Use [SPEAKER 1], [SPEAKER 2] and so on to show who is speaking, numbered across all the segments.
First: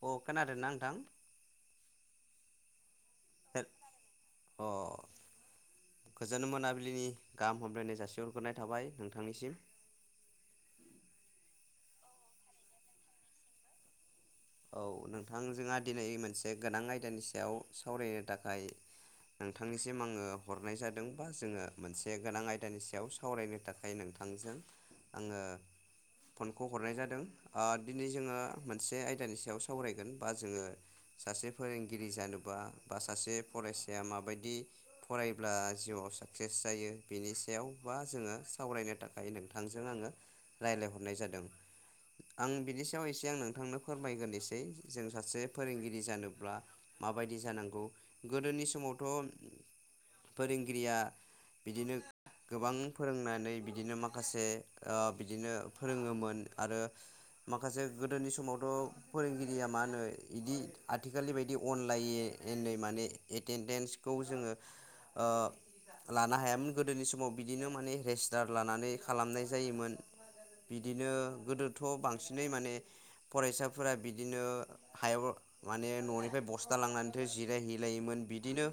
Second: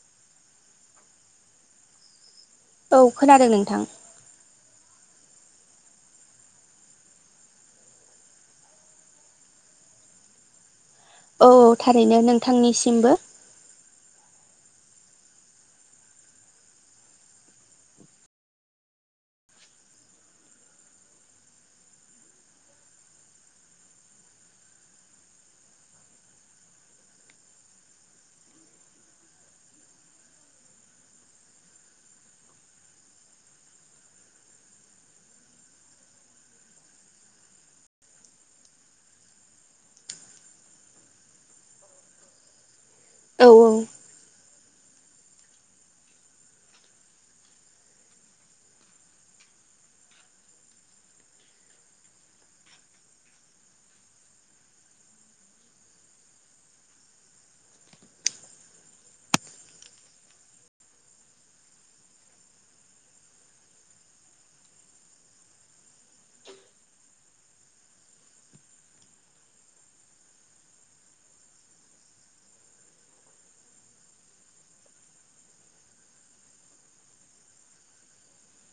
[SPEAKER 1] [unintelligible] आरो ना नोंथां
[SPEAKER 2] औ खोनादों नोंथां
[SPEAKER 1] अ [inaudible] गोजोन मोनाबिलिनि गाहाम हामलायनाय जासिहरग्रोनाय थाबाय नोंथांनिसिम [inaudible]
[SPEAKER 2] औ थारैनो नोंथांनिसिमबो
[SPEAKER 1] औ नोंथांजोंहा दिनै मोनसे गोनां आयदानि सायाव सावरायनो थाखाय नोंथांनिसिम आङो हरनाय जादों बा जोङो मोनसे गोनां आयदानि सायाव सावरायनो थाखाय नों थांजों आङो फनखौ हरनाय जादों ओ दिनै जोङो मोनसे आय दानि सायाव सावरायगोन बा जोङो सासे फोरोंगिरि जानोबा बा सासे फरायसाया मा बायदि फरायब्ला जिउआव साक्सेस जायो बेनि सायाव बा जोङो सावरायनो थाखाय नोंथां जों आङो रायलाहरनाय जादों आं बिनि सायाव एसे आं
[SPEAKER 2] औ
[SPEAKER 1] नोंथांनो नोसै जों सासे फोरोंगिरि जानोब्ला माबायदि जानांगौ गोदोनि समावथ' फोरोंगिरिया बिदिनो गोबां फोरोंनानै बिदिनो माखासे ओ बिदिनो फोरोङोमोन आरो माखासे गोदोनि समावथ' फोरोंगिरिया मा होनो इदि आथिखालनि बायदि अनलाइननै माने एटेडेन्सखौ जोङो ओ लानो हायामोन गोदोनि समाव बिदिनो माने रेजिस्टार लानानै खालामनाय जायोमोन बिदिनो गोदोथ' बांसिनै माने फरायसाफोरा बिदिनो हायाव माने न'निफ्राय बस्था लांनानैथो जिरायहैलायोमोन बिदिनो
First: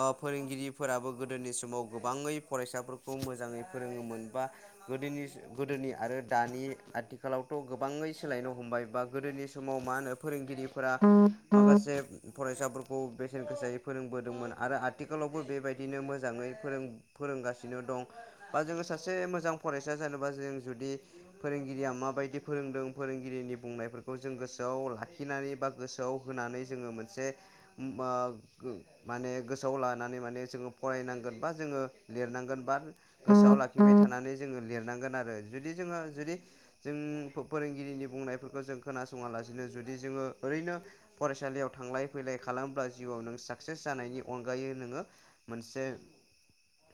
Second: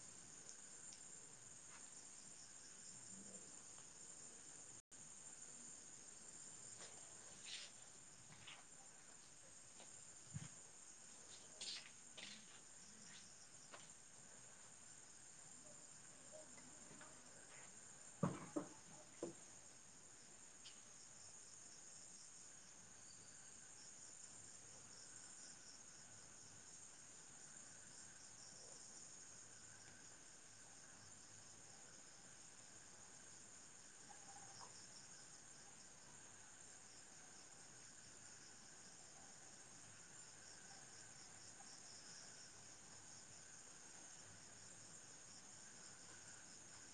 [SPEAKER 1] ओ फोरोंगिरिफोराबो गोदोनि समाव गोबाङै फरायसाफोरखौ मोजाङै फोरों मोनबा गोदोनि गोदोनि आरो दानि आथिखालावथ' गोबाङै सोलायनो हमबाय बा गोदोनि समाव मा होनो फोरोंगिरिफोरा माखासे फरायसाफोरखौ बेसेन गोसायै फो फोरोंबोदोंमोन आरो आथिखालावबो बेबायदिनो मोजाङै फोरों फोरोंगासिनो दं बा जोङो सासे मोजां फरायसा जानोबा जों जुदि फोरोंगिरिया माबायदि फोरोंदों फोरोंगिरिनि बुंनायफोरखौ जों गोसोआव लाखिनानै बा गोसोआव होनानै जोङो मोनसे आ माने गोसोआव लानानै माने जोङो फरायनांगोन बा जोङो लिरनांगोन बा गोसोआव ला आखिबाय थानानै जोङो लिरनांगोन आरो जुदि जोङो जुदि जों फोरोंगिरिनि बुंनायफोरखौ जों खोनासङालासिनो जुदि जोङो ओरैनो फरायसालियाव थांलाय फैलाय खालामोब्ला जिउआव नों साक्सेस जानायनि अनगायै नोङो मोनसे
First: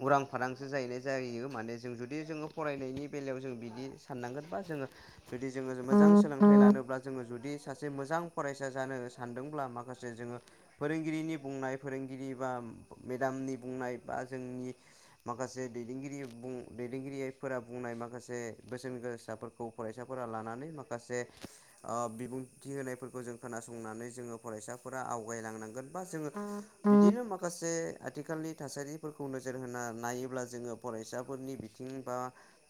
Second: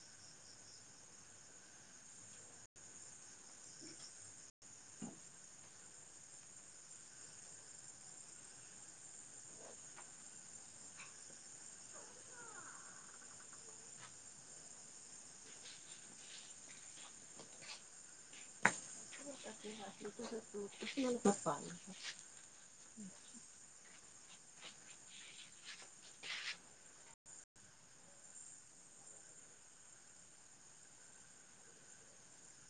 [SPEAKER 1] उरां फारांसो जाहैनाय जायो माने जों जुदि जोङो फरायनायनि बेलायाव जों बिदि साननांगोनबा जोङो जुदि जोङो मोजां सोलों थाइ लानोब्ला जोङो जुदि सासे मोजां फरायसा जानो सानदोंब्ला माखासे जोङो फोरोंगिरिनि बुंनाय फोरोंगिरि बा मेदामनि बुंनाय बा जोंनि माखासे दैदेनगिरि दैदेनगिरिफोरा बुंनाय माखासे बोसोन गोसाफोरखौ फरायसाफोरा लानानै माखासे ओ बिबुंथि होनायफोरखौ जों खोनासं नानै जोङो फरायसा फोरा आवगायलांनांगोन बा जोङो बिदिनो माखसे आथिखालनि थासारि फोरखौ नोजोर होना नायोब्ला जोङो फरायसाफोरनि बिथिं बा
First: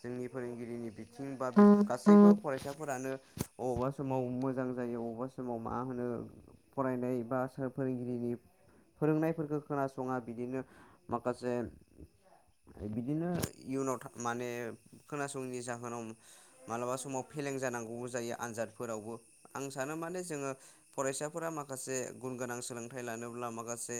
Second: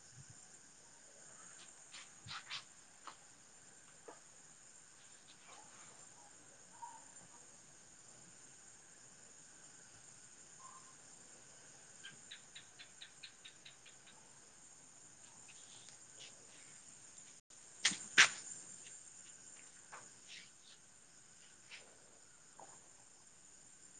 [SPEAKER 1] जोंनि फोरोंगिरिनि बि थिंबा गासैबो फरायसाफोरानो अबावबा समाव मोजां जायो अबावबा समाव मा होनो फरायनाय बा सोर फोरोंगिरिनि फोरोंनायफोरखौ खोनासङा बिदिनो माखासे बिदिनो इयुनाव माने खोनासंयिनि जाहोनाव मालाबा समाव फेल लें जानांगौबो जायो। आनजादफोरावबो आं सानो माने जोङो फरायसाफोरा माखासे गुन गोनां सोलोंथाइ लानो ब्ला माखासे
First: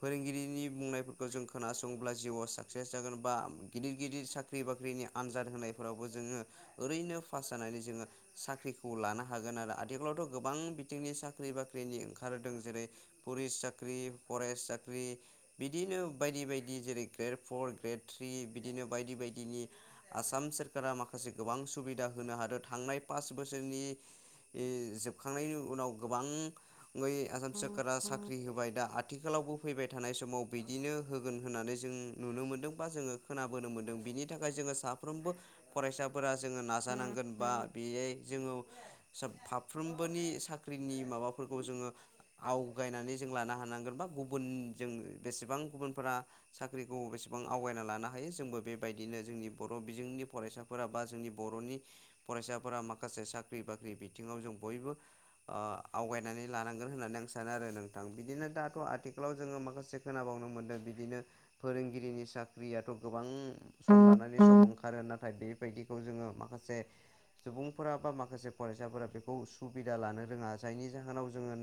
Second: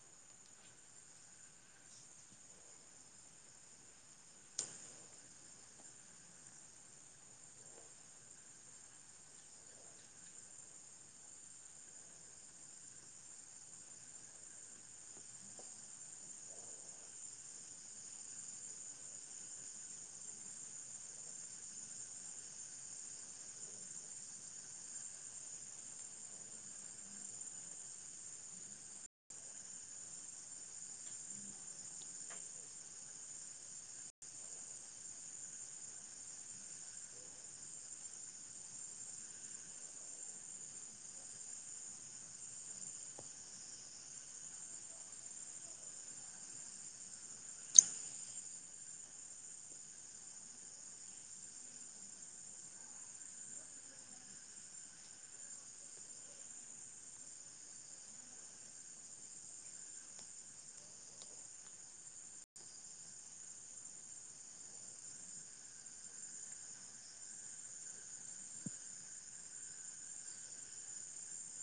[SPEAKER 1] फोरोंगिरिनि बुंनायफोरखौ जों खोनासङोब्ला जिउआव साक्सेस जागोन बा गिदिर गिदिर साख्रि बाख्रिनि आनजाद होनायफोरावबो जोङो ओरैनो पास जानानै जोङो साख्रि खौ लानो हागोन आरो आथिखालावथ' गोबां बिथिंनि साख्रि बाख्रिनि ओंखारदों जेरै- पुलिस सा ख्रि फरेस साख्रि बिदिनो बायदि बायदि जेरै- ग्रेड फर्ड ग्रेड थ्रि बिदिनो बायदि बायदिनि आसाम सोरखारा माखासे गोबां सुबिदा होनो हादों थांनाय पास बो सोरनि यि जोबखांनायनि उनाव गोबांयै आसाम सोरखारा साख्रि होबाय दा आथिखालाव फैबाय थानाय समाव बिदिनो होगोन होननानै जों नुनो मोनदों बा जोङो खोनाबोनो मोनदों बिनि था खाय जोङो साफ्रोमबो फरायसाफोरा जोङो नाजानांगोन बा बेयै जोङो सा फारफ्रोमबोनि साख्रिनि माबाफोरखौ जोङो आवगायनानै जा लानो हानांगोन बा गुबुन जों बेसेबां गुबुनफोरा साख्रिखौ बेसेबां आवगायना लानो हायो जोंबो बेबायदिनो जोंनि बर' बिजोंनि फरायसाफोरा बा जोंनि बर'नि फरायसाफोरा मा खासे साख्रि बाख्रि बिथिङाव जों बयबो ओ आवगायनानै लानांगोन होननानै आं सानो आरो नोंथां बिदिनो दाथ' आथिखालाव जोङो माखासे खोनाबावनो मोन्दों बिदिनो फोरोंगिरिनि साख्रियाथ' गोबां सम लानानै सम ओंखारो नाथाय बेबायदिखौ जोङो माखासे सुबुं फोरा बा माखासे फरायसाफोरा बेखौ सुबिदा लानो रोङा जायनि जाहोनाव जोङो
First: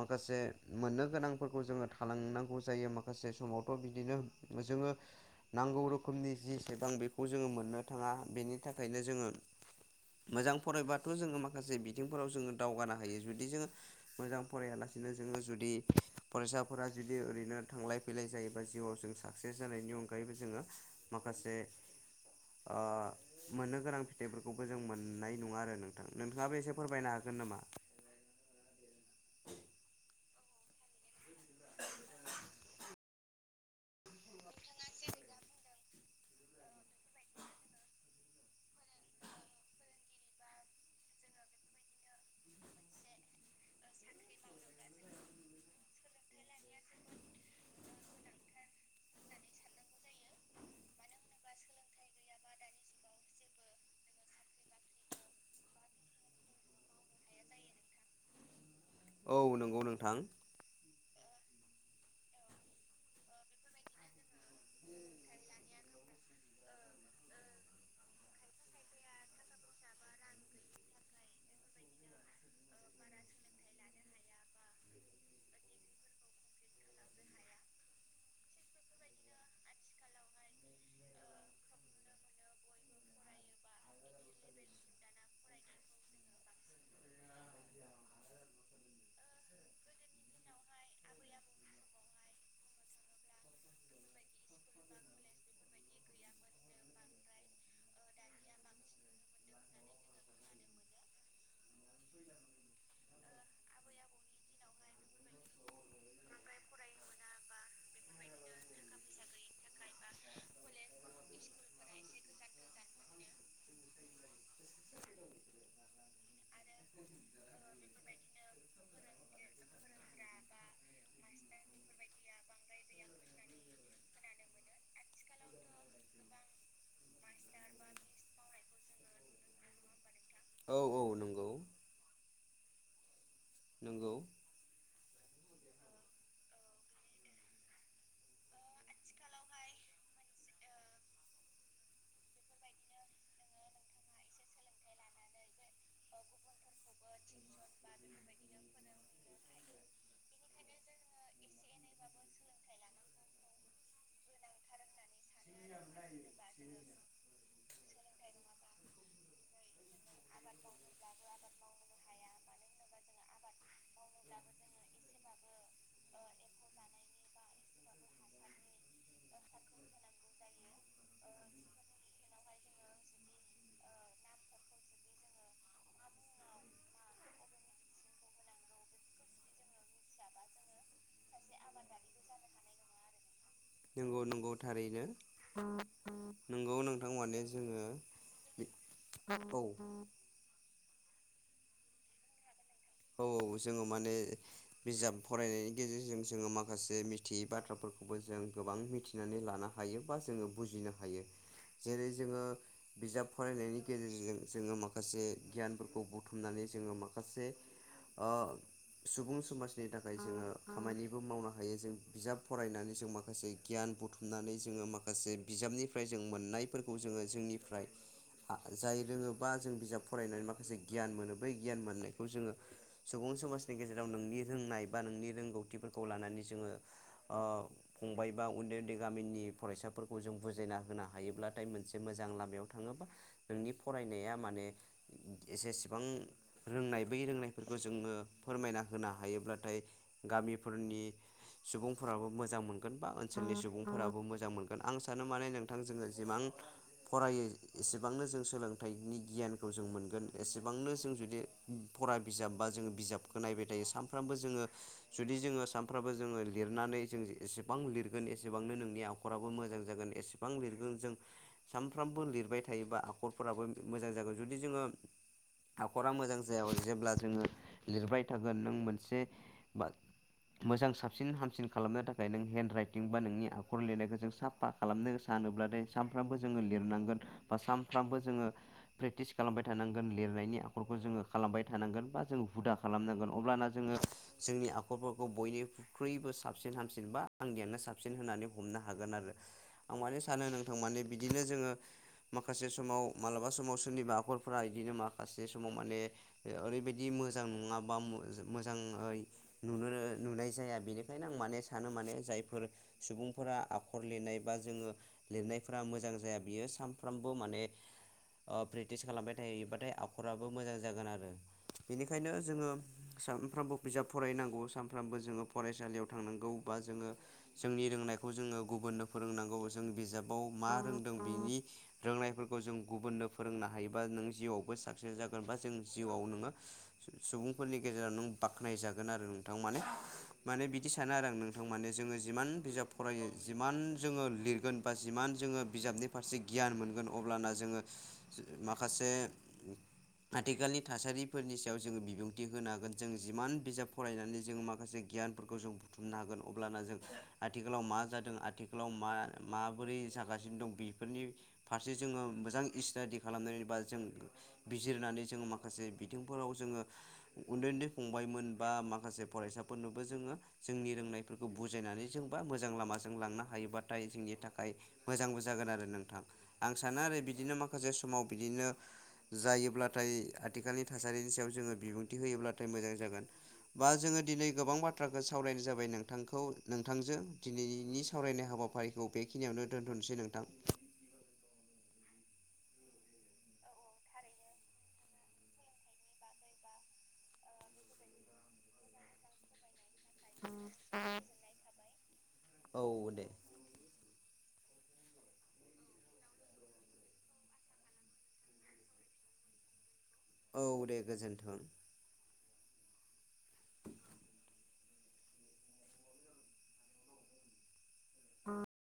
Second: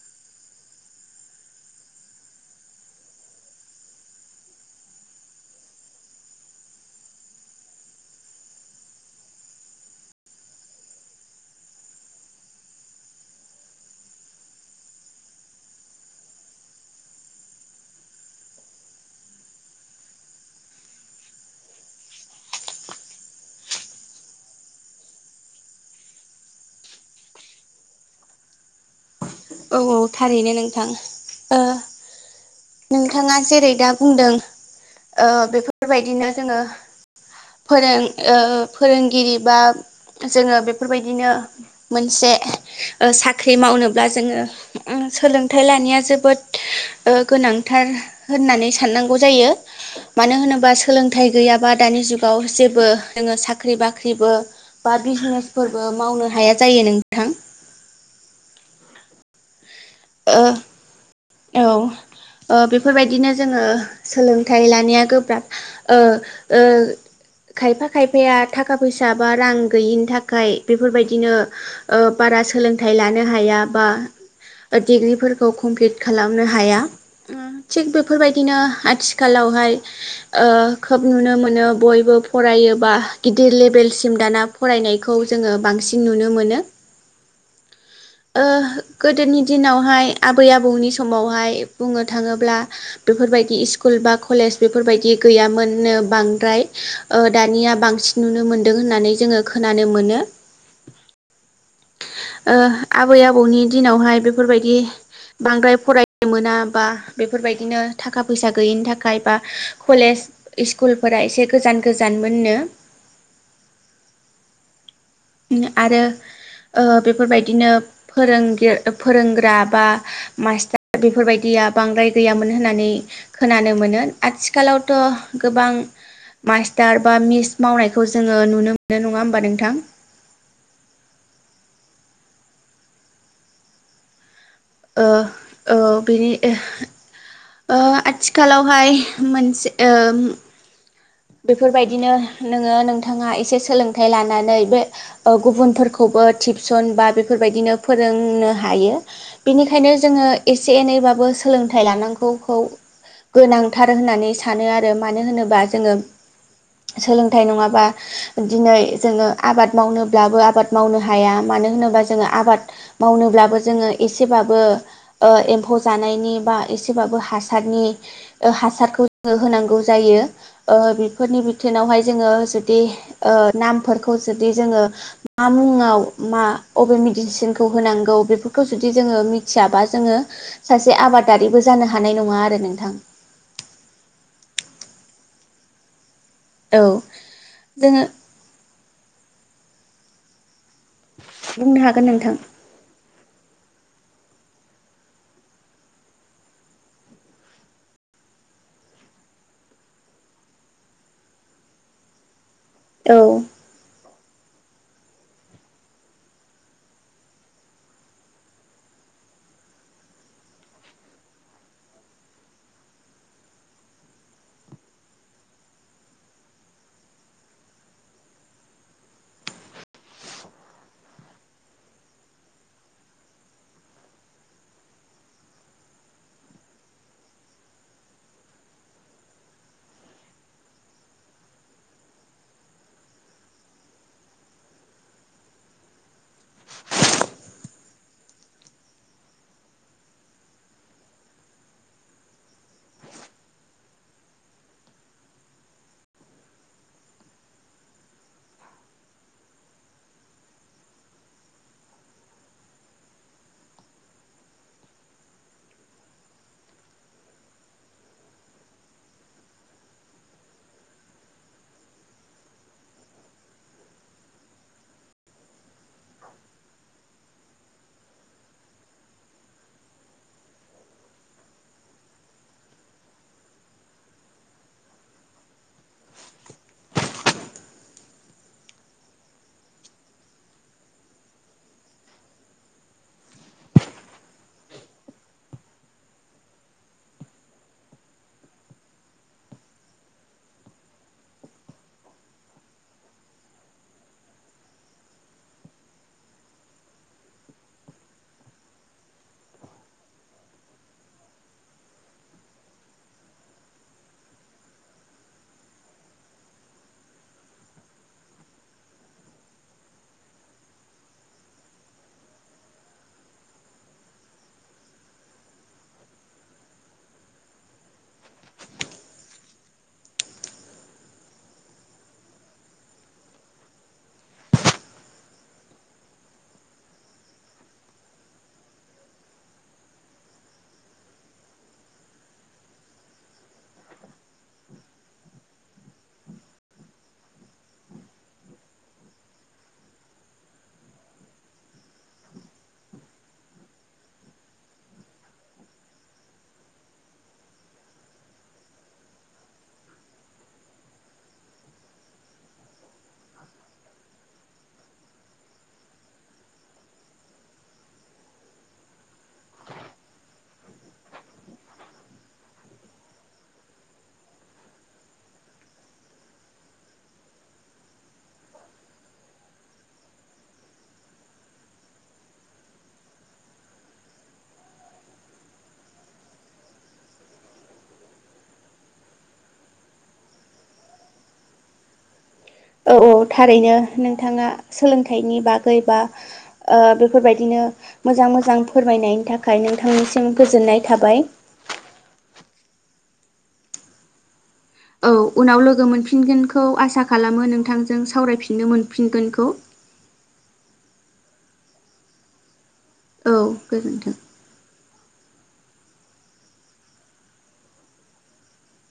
[SPEAKER 1] माखासे मोननो गोनांफोरखौ जोङो थालांनांगौ जायो माखासे समावथ' बिदिनो जोङो नांगौ रोखोमनि जिसेबां बेखौ जोङो मोननो थाङा बेनि थाखायनो जोङो मोजां फरायबाथ' जोङो माखासे बिथिंफोराव जोङो दावगानो हायो जुदि जोङो मोजां फरायलासिनो जोङो जुदि फरायसाफोरा जुदि ओरैनो थांलाय फैलाय जायोबा जिउआव जों साक्सेस जानायनि अ गायैबो जोङो माखासे ओ मोननो गोनां फिथाइफोरखौ जों मोननाय नङा आरो नोंथां नोंथाङाबो एसे फोरमायनो हागोन नामा?
[SPEAKER 2] औ औ थारैनो नोंथां। ओ नोंथाङा जेरै दा बुंदों ओ बेफोरबायदिनो जोङो फोरों ओ फोरोंगिरि बा जोङो बेफोरबायदिनो मोनसे साख्रि ओ मावनोब्ला जोङो ओम सोलोंथाइ लानाया जोबोद ओ गोनांथार होननानै साननांगौ जायो मानो होनोबा सोलोंथाइ गैयाबा दानि जुगाव आव जेबो नोङो साख्रि बाख्रिबो बा बिजिनेसफोरबो मावनो हाया जायो नोंथां।
[SPEAKER 1] औ नंगौ नोंथां
[SPEAKER 2] ओ औ ओ बेफोरबायदिनो जोङो सोलोंथाइ लानाया गोब्राब ओ ओ खायफा खायफाया थाखा फैसा बा रां गैयिनि थाखाय बेफोरबायदिनो ओ बा बा सोलोंथाइ लानो हाया बा डिग्रिफोरखौ कमप्लिट खालामनो हाया थिग बेफोरबायदिनो आथिखालावहाय ओ खोब नुनो मोनो बयबो फरायो बा गिदिर लेभेलसिम दाना फराय नायखौ जोङो बांसिन नुनो मोनो।
[SPEAKER 1] [inaudible]
[SPEAKER 2] ओ गोदोनि दिनावहाय आबै आबौनि समावहाय बुंनो थाङोब्ला बेफोरबायदि इस्कुल बा कले बेफोरबायदि गैयामोननो बांद्राय ओ दानिया बांसिन नुनो मोन्दों होननानै जोङो खोनानो मोनो ओ आबै आबौनि दिनावहाय बेफोरबायदि बांद्राय फरायनो मोना बा बेफोरबायदिनो थाखा फैसा गैयिनि थाखाय बा कलेज इस्कुलफोरा एसे गोजान गोजान मोन नो
[SPEAKER 1] [inaudible]
[SPEAKER 2] आरो बेफोरबायदिनो फोरों फोरोंग्रा बा मास्टार बेफोरबायदि दिया बांद्राय गैयामोन होननानै खोनानो मोनो आथिखालावथ' गोबां मास्टार बा मिस मावनायखौ जोङो नुनो मोनो नङा होमबा नोंथां?
[SPEAKER 1] औ औ नं नोंगौ।
[SPEAKER 2] ओ ओ बिनि ओ आथिखालावहाय मोनसे ओ बेफोरबायदिनो नोङो नोंथाङा एसे सोलोंथाइ लानानै बे गुबुनफोरखौबो टिप्स टिउसन बा बेफोरबायदिनो फोरोंनो हायो बेनिखायनो जोङो एसे एनैबाबो सोलों सोलोंथाइ लानांगौखौ गोनांथार होननानै सानो आरो मानो होनोबा जोङो सोलोंथाइ नङाबा दिनै जोङो आबाद मावनोब्लाबो आबाद मावनो हाया मानो जों आबाद मावनो ब्लाबो जोंओ एसेबाबो एम्फौ जानायनि बा एसेबा हासारनि हासारखौ जो होनांगौ जायो। फोरनि बिथोनावहाय जोङो जुदि नामफोरखौ जुदि जोङो मा मुङाव मा अबे मेडिसिनखौ होनांगौ बेफोरखौ जुदि जोङो मिथियाबा जोङो सासे आबाद आबादारिबो जानो हानाय नङा आरो नोंथां।
[SPEAKER 1] नंगौ नंगौ थारैनो। नोंगौ
[SPEAKER 2] औ
[SPEAKER 1] नोंथां माने जोङो औ
[SPEAKER 2] बुंनो हागोन नोंथां।
[SPEAKER 1] औ औ जोङो माने बिजाब फरायनायनि गेजेरजों जोङो माखासे मिथियै बाथ्राफोरखौ बो जों गोबां मिथिनानै लानो हायो बा जोङो बुजिनो हायो जेरै जोङो बिजाब
[SPEAKER 2] औ
[SPEAKER 1] फरायनायनि गेजेरजों जोङो माखासे गियानफोरखौ बुथुमनानै जोङो माखासे ओ सुबुं समाजनि थाखाय जोङो खामानिबो मावनो हायो जों बिजाब फरायनानै जों माखासे गियान बुथुमनानै जोङो माखासे बिजाबनिफ्राय जों मोननायफोरखौ जोङो जोंनिफ्राय जाय रोङोबा जों बिजाब फरायनानै माखासे गियान मोनो बै गियान मोननायखौ जोङो सुबुं समाजनि गेजेराव नोंनि रोंनाय बा नोंनि रोंगौथिफोरखौ लानानै जोङो ओ फंबाय बा उन्दै उन्दै गामिनि फरायसाफोरखौ जों बुजायना होनो हायोब्लाथाय मोनसे मोजां लामायाव थाङोबा नोंनि फरायनाया माने जसेसेबां रोंनाय बै रोंनाय फोरखौ जोङो फोरमायना होनो हायोब्लाथाय गामिफोरनि सुबुंफोराबो मोजां मोनगोन बा ओनसोलनि सुबुंफोराबो मोजां मोनगोन आं सानो माने नोंथां जोङो जिमां फरायो एसेबांनो जों सोलोंथाइनि गियानखौ जों मोनगोन एसेबांनो जों जुदि फरा बिजाब बा जो बिजाबखौ नायबाय थायो सानफ्रामबो जोङो जुदि जोङो सानफ्रामबो जोङो लिरनानै जों एसेबां लिरगोन एसेबांनो नोंनि आखराबो मोजां जागोन एसेबां लिरगोन जों सानफ्रोमबो लिरबाय थायोबा आखरफोराबो मोजां जागोन जुदि जोङो आखरा मोजां जाया जेब्ला जोङो लिरबाय थागोन नों मोनसे बा मोजां साबसिन हामसिन खालामनो थाखाय नों हेन्द राइटिं बा नोंनि आखर लिरनायखौ जों साफा खालामनो सानोब्ला दे सामफ्रामबो जोंओ लिरनांगोन बा सामफ्रामबो जोेंओ फ्रेकटिस खालामबाय थानांगोन लिर नायनि आखरखौ जोङो खालामबाय थानांगोन। बा जों हुदा खालामनांगोन अब्लाना जोङो जोंनि आखरफोरखौ बयनिख्रुइबो साबसिन हामसिन बा आंनियानो साबसिन होननानै हमनो हागोन आरो आं माने सानो नोंथां माने बिदिनो जोङो माखासे समाव मालाबा समाव सोरनिबा आखरफोरा बिदिनो माखासे समाव माने ओरैबायदि बिदि मोजां नङा बा मोजाङै नुनो नुनाय जाया बेनिखायनो आं माने सानो मा माने जायफोर सुबुंफोरा आखर लिरनाय बा जोङो लिरनायफोरा मोजां जाया बियो साम फ्रामबो माने प्रेक्टिस खालामबाय थायोबाथाय आखराबो मोजां जागोन आरो बेनिखायनो जोङो सानफ्रोमबो बिजाब फरायनांगौ सानफ्रामबो जोङो फरायसालियाव थांनांगौ बा जोङो जोंनि रोंनायखौ जोङो गुबुननो फोरोंनांगौ जों बिजाबाव मा रोंदों बिनि रोंनायफोरखौ जों गुबुननो फोरोंनो हायोबा नों जिउआवबो साक्सेस जागोन। बा जों जिउआव नोङो [inaudible] सुबुंफोरनि गेजेराव नों बाखनायजागोन आरो नोंथां। माने माने बिदि सानो आरो आं नोंथां माने जोङो। जिमान बिजाब फरायो जिमान जोङो लिरगोन बा जिमान जोङो बिजाबनि फारसे गियान मोनगोन अ अब्लाना जोङो ओ माखासे आथिखालनि थासारि फोरनि सायाव जोङो बिबुंथि होनो हागोन। जों जिमान बिजाब फरायनानै जोङो माखासे गियानफोरखौ जों बुथुमनो हागो ओ अब्लाना जों आथिखालाव मा जादों? आथिखालाव मा माबोरै जागासिनो दं? बेफोरनि फारसे जोङो मोजां इसटाडि खालामनानै बा जों बिजिरनानै जोङो माखासे बिथिंफोराव जोङो उन्दै उन्दै फंबायमोन बा माखासे फरायसाफोरनोबो जोङो जोंनि रों नायफोरखौ बुजायनानै जोंबा मोजां लामाजों लांनो हायोबाथाय जोंनि थाखाय मोजांबो जागोन आरो नों थां। आं सानो आरो बिदिनो माखासे समाव बिदिनो जायोब्लाथाय आथिखालनि थासारिनि सायाव जोङो बिबुंथि होयोब्लाथाय मोजां जागोन। बा जोङो दिनै गोबां बाथ्राखौ सावरायनाय जाबाय। नोंथांखौ नोंथांजो दिनैनि सावरायनाय हाबाफारिखौ बेखिनियावनो दोन्थ'नोसै नोंथां। [inaudible]
[SPEAKER 2] औ औ थारैनो नोंथाङा सोलोंथाइनि बागै बा ओ बेफोरबायदिनो ओ मोजां मोजां फोरमायनायनि थाखाय नोंथांनिसिम गोजोननाय थाबाय।
[SPEAKER 1] औ दे।
[SPEAKER 2] औ उनाव लोगो मोनफिनगोनखौ आसा खालामो नोंथांजों सावरायफिननो मोनफिनगोनखौ।
[SPEAKER 1] औ दे गोजोन्थों।
[SPEAKER 2] औ गोजोनथों।